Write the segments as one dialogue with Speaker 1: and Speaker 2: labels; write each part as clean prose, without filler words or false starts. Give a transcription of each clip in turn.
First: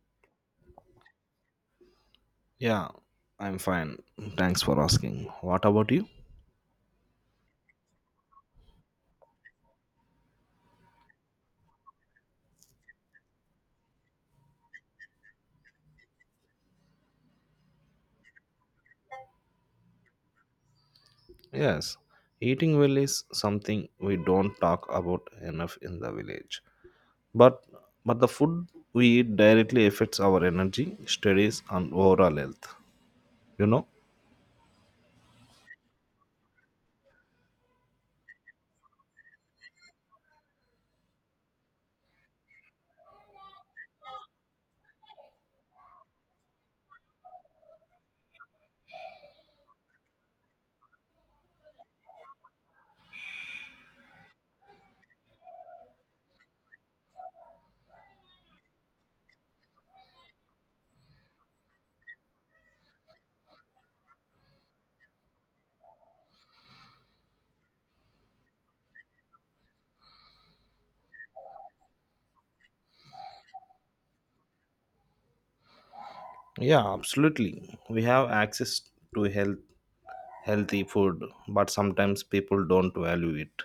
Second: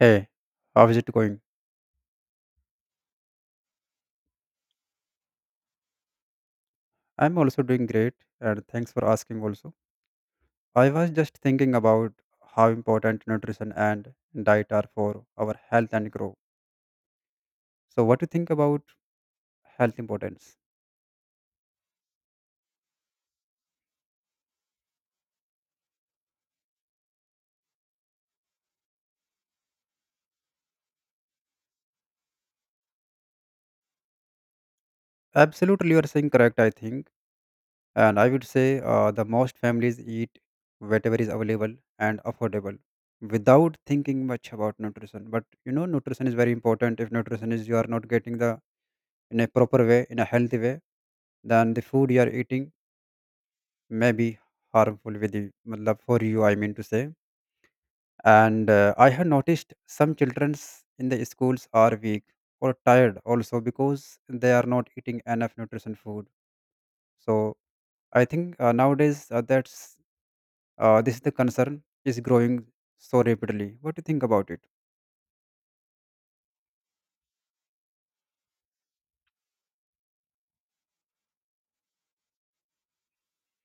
Speaker 1: Hey, how is it going?
Speaker 2: Yeah, I'm fine. Thanks for asking. What about you?
Speaker 1: I'm also doing great, and thanks for asking also. I was just thinking about how important nutrition and diet are for our health and growth. So, what do you think about health importance?
Speaker 2: Yes, eating well is something we don't talk about enough in the village. But but the food we eat directly affects our energy, studies, and overall health. You know?
Speaker 1: Absolutely, you are saying correct, I think. And I would say the most families eat whatever is available and affordable without thinking much about nutrition. But nutrition is very important. If nutrition is you are not getting the in a proper way, in a healthy way, than the food you are eating maybe harmful with you, matlab for you, I mean to say. And I have noticed some children in the schools are weak or tired also because they are not eating enough nutrition food. So I think nowadays that's this is the concern is growing so rapidly. What do you think about it?
Speaker 2: Yeah, absolutely. We have access to healthy food, but sometimes people don't value it.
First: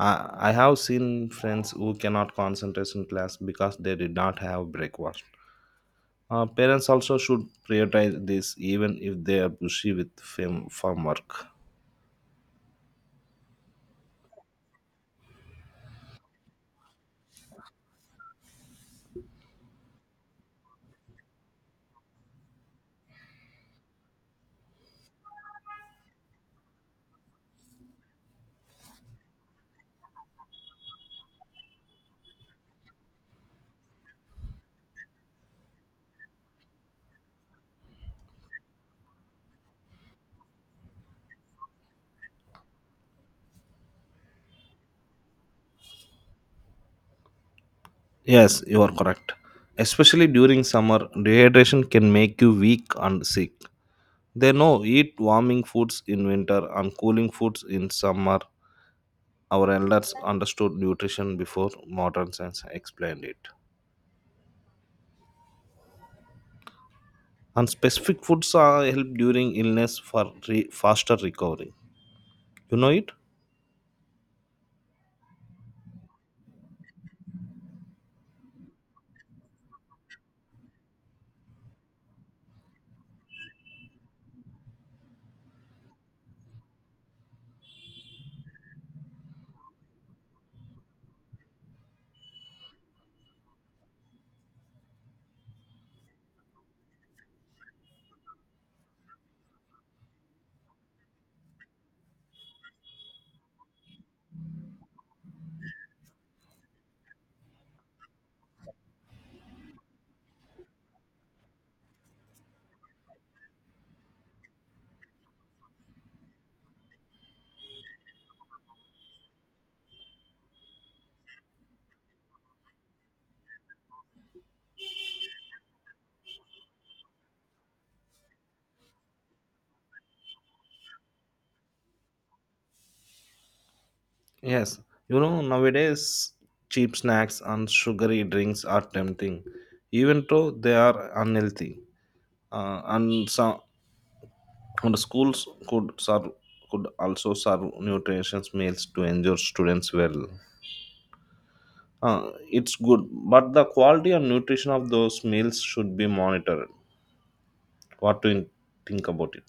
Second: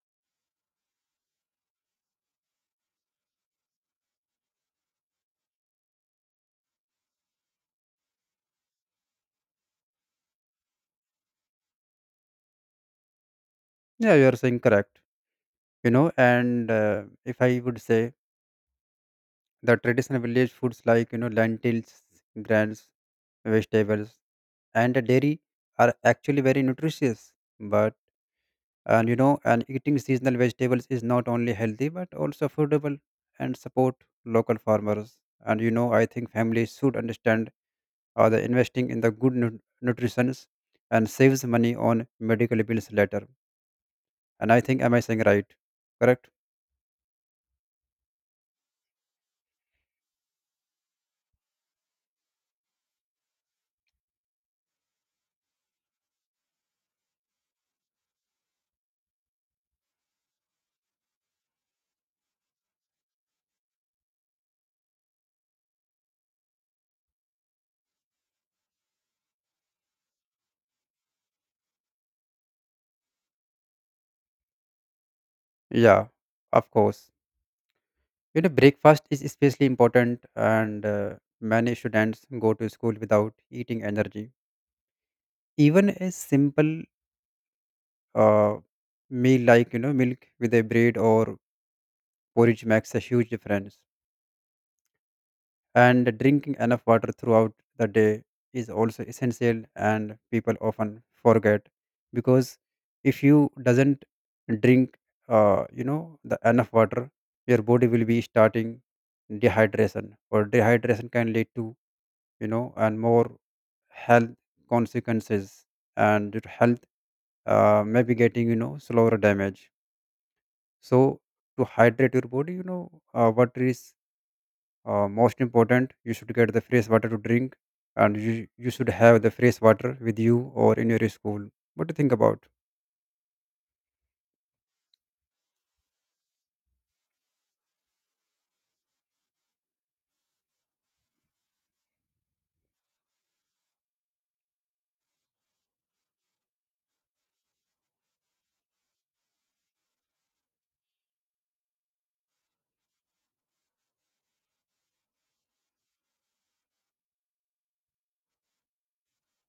Speaker 2: I have seen friends who cannot concentrate in class because they did not have breakfast. Parents also should prioritize this even if they are busy with farm work.
Speaker 1: Yeah, you are saying correct. You know, and if I would say the traditional village foods like lentils, grains, vegetables and the dairy are actually very nutritious but and eating seasonal vegetables is not only healthy but also affordable and support local farmers, and I think families should understand the investing in the good nutrition and saves money on medical bills later. And I think am I saying right correct?
Speaker 2: Yes, you are correct. Especially during summer, dehydration can make you weak and sick. They know eat warming foods in winter and cooling foods in summer. Our elders understood nutrition before modern science explained it. And specific foods are help during illness for faster recovery. You know it?
Speaker 1: Yeah, of course. You know, breakfast is especially important and many students go to school without eating energy, even a simple uh, meal like milk with a bread or porridge makes a huge difference, and drinking enough water throughout the day is also essential and people often forget because if you doesn't drink the enough water, your body will be starting dehydration, or dehydration can lead to you know and more health consequences and your health may be getting slower damage. So to hydrate your body, water is most important. You should get the fresh water to drink, and you should have the fresh water with you or in your school. What do you think about?
Speaker 2: Yes, you know, nowadays cheap snacks and sugary drinks are tempting, even though they are unhealthy. Uh, and some and the schools could also serve nutritious meals to ensure students well. It's good, but the quality and nutrition of those meals should be monitored. What do you think about it?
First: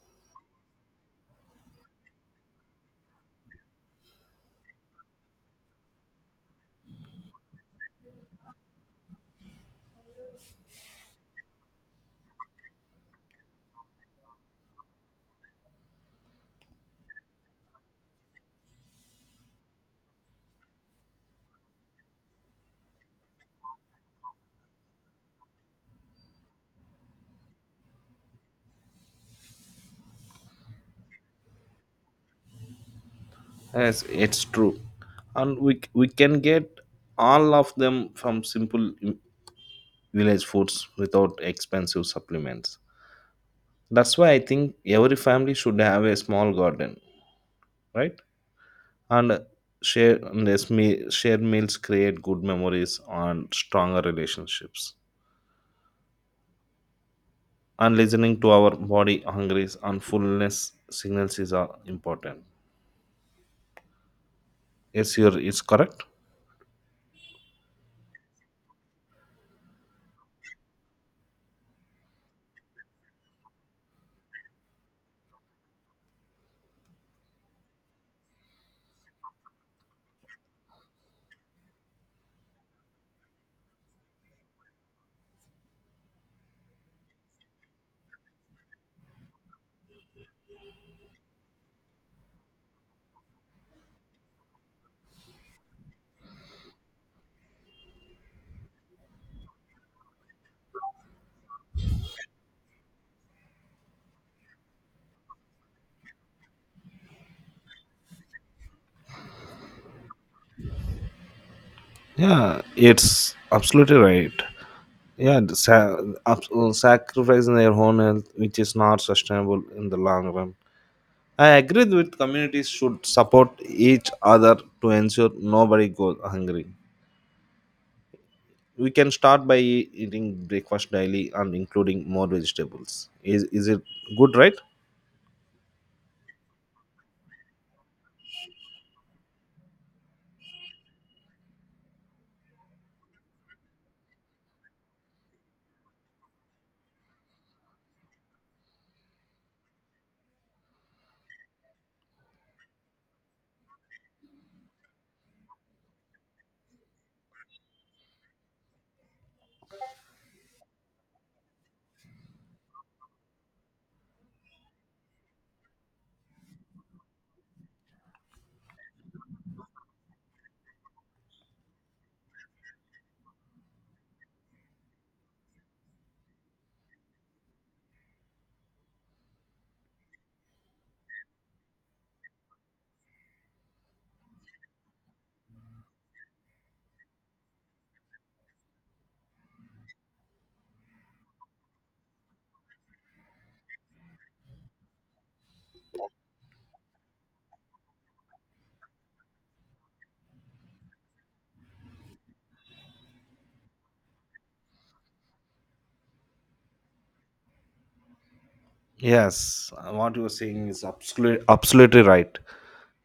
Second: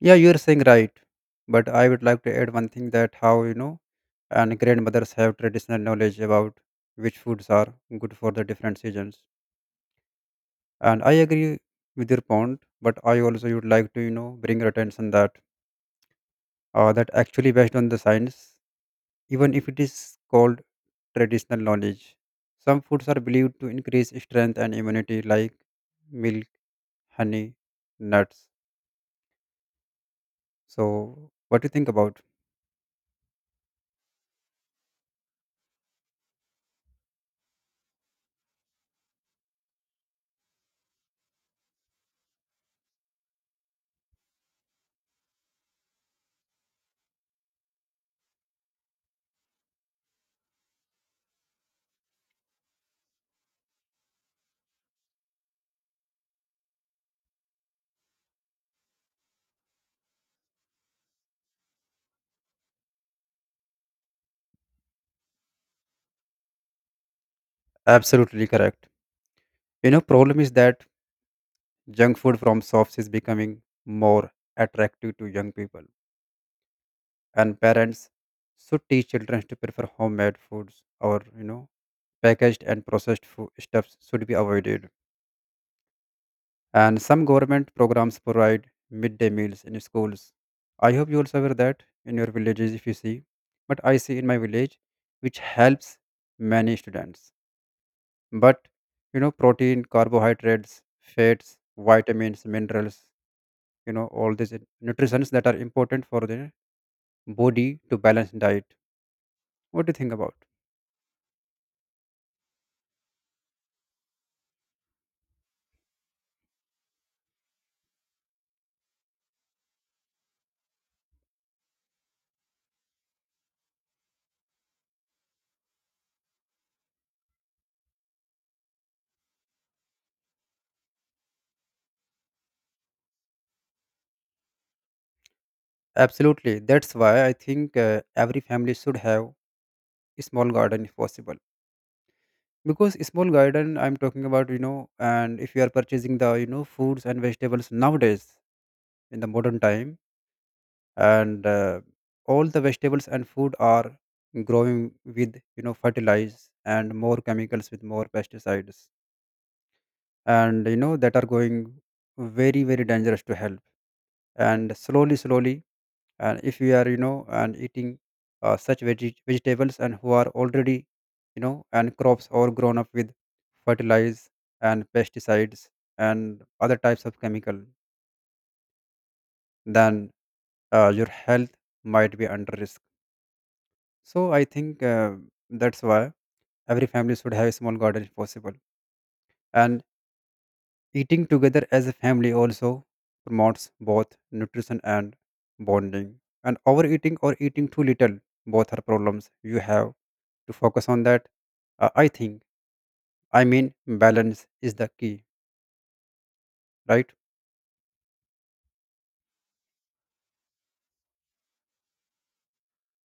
Speaker 1: Yeah, you are saying right, but I would like to add one thing that how and grandmothers have traditional knowledge about which foods are good for the different seasons. And I agree with your point, but I also would like to bring your attention that that actually based on the science, even if it is called traditional knowledge. Some foods are believed to increase strength and immunity, like milk, honey, nuts. So, what do you think about?
Speaker 2: Yes, it's true, and we can get all of them from simple village foods without expensive supplements. That's why I think every family should have a small garden, right? And shared meals create good memories and stronger relationships. And listening to our body hungry and fullness signals is important. It's correct.
Speaker 1: Absolutely correct. You know, problem is that junk food from shops is becoming more attractive to young people, and parents should teach children to prefer homemade foods, or packaged and processed food stuffs should be avoided. And some government programs provide midday meals in schools. I hope you also aware that in your villages if you see. But I see in my village, which helps many students. But you know, protein, carbohydrates, fats, vitamins, minerals, you know, all these nutrients that are important for the body to balance diet. What do you think about?
Speaker 2: Yeah, it's absolutely right. Yeah, the sa- Sacrificing their own health, which is not sustainable in the long run. I agree with communities should support each other to ensure nobody goes hungry. We can start by eating breakfast daily and including more vegetables. Is it good, right?
Speaker 1: Absolutely. That's why I think every family should have a small garden if possible. Because small garden I'm talking about, you know and if you are purchasing the foods and vegetables nowadays in the modern time, and all the vegetables and food are growing with fertilize and more chemicals with more pesticides, and that are going very very dangerous to health, and slowly slowly, and if we are you know and eating such vegetables and who are already you know and crops are grown up with fertilizers and pesticides and other types of chemical, then your health might be under risk. So I think that's why every family should have a small garden if possible. And eating together as a family also promotes both nutrition and bonding. And overeating or eating too little, both are problems. You have to focus on that. I think, I mean, balance is the key, right?
Speaker 2: Yes, what you are saying is absolutely right.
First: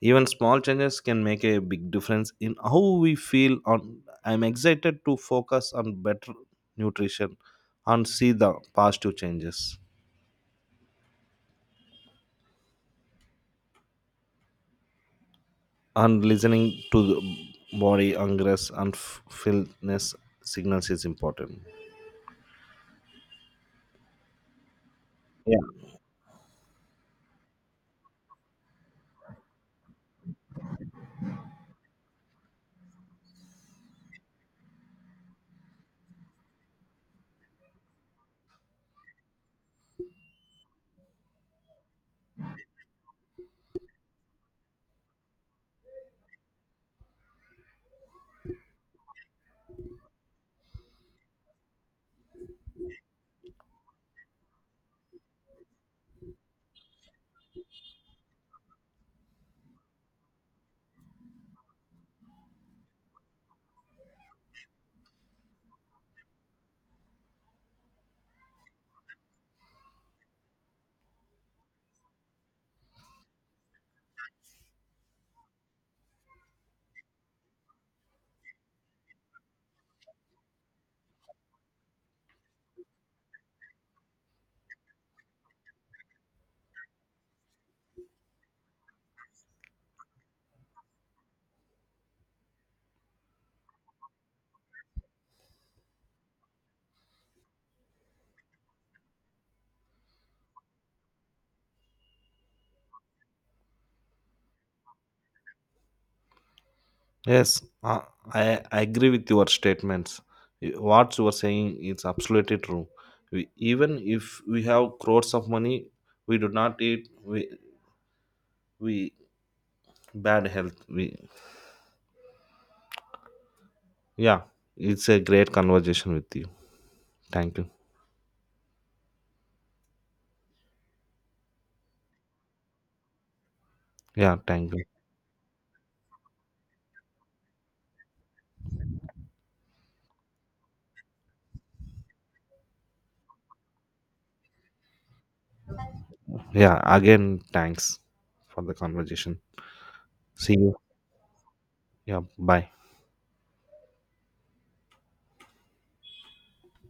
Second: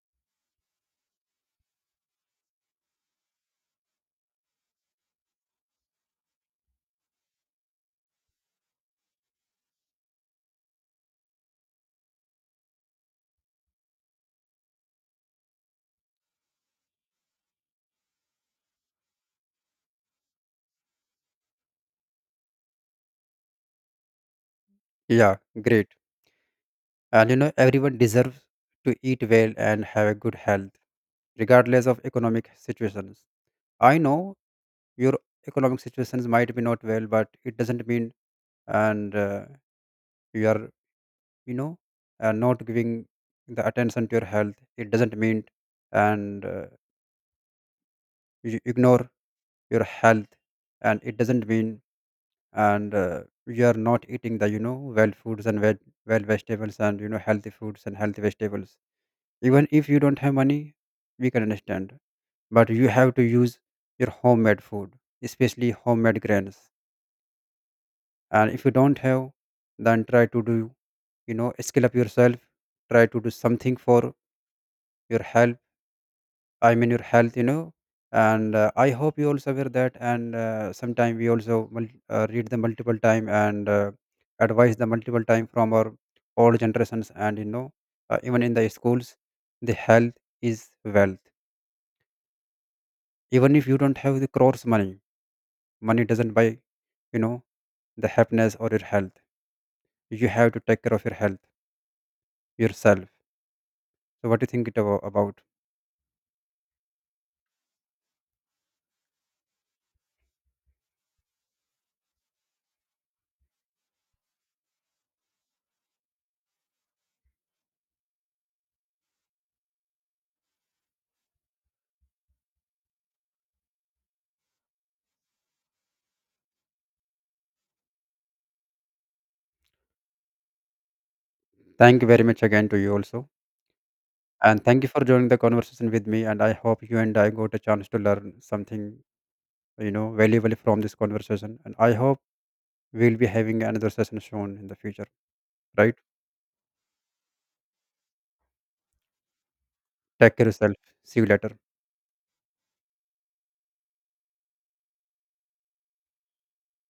Speaker 2: Even small changes can make a big difference in how we feel. On, I'm excited to focus on better nutrition and see the positive changes. And listening to the body ingress and fulfillness signals is important.
Speaker 1: Yeah,
Speaker 2: Yeah.
Speaker 1: great. And you know, everyone deserves to eat well and have a good health, regardless of economic situations. I know your economic situations might be not well, but it doesn't mean and you are you know not giving the attention to your health, it doesn't mean and you ignore your health, and it doesn't mean and you are not eating the well foods and well vegetables and healthy foods and healthy vegetables. Even if you don't have money, we can understand, but you have to use your homemade food, especially homemade grains. And if you don't have, then try to do skill up yourself, try to do something for your health, I mean your health, you know. And I hope you also aware that. And sometime we also read the multiple time and advise the multiple time from our old generations. And you know, even in the schools, the health is wealth. Even if you don't have the crores money, money doesn't buy, you know, the happiness or your health. You have to take care of your health yourself. So what do you think it about?
Speaker 2: Yes, i I agree with your statements. What you are saying is absolutely true. We, even if we have crores of money, we do not eat we bad health we Yeah, it's a great conversation with you. Thank you.
Speaker 1: Thank you very much again to you also.
Speaker 2: Yeah,
Speaker 1: And
Speaker 2: thank
Speaker 1: thank
Speaker 2: you.
Speaker 1: you for joining the conversation with me. And I hope you and I got a chance to learn something, you know, valuable from this conversation. And I hope we'll be having another session soon in the future. Right?
Speaker 2: Yeah, again thanks for the conversation.
Speaker 1: Take care
Speaker 2: See you.
Speaker 1: yourself. See you later.
Speaker 2: Yeah, bye.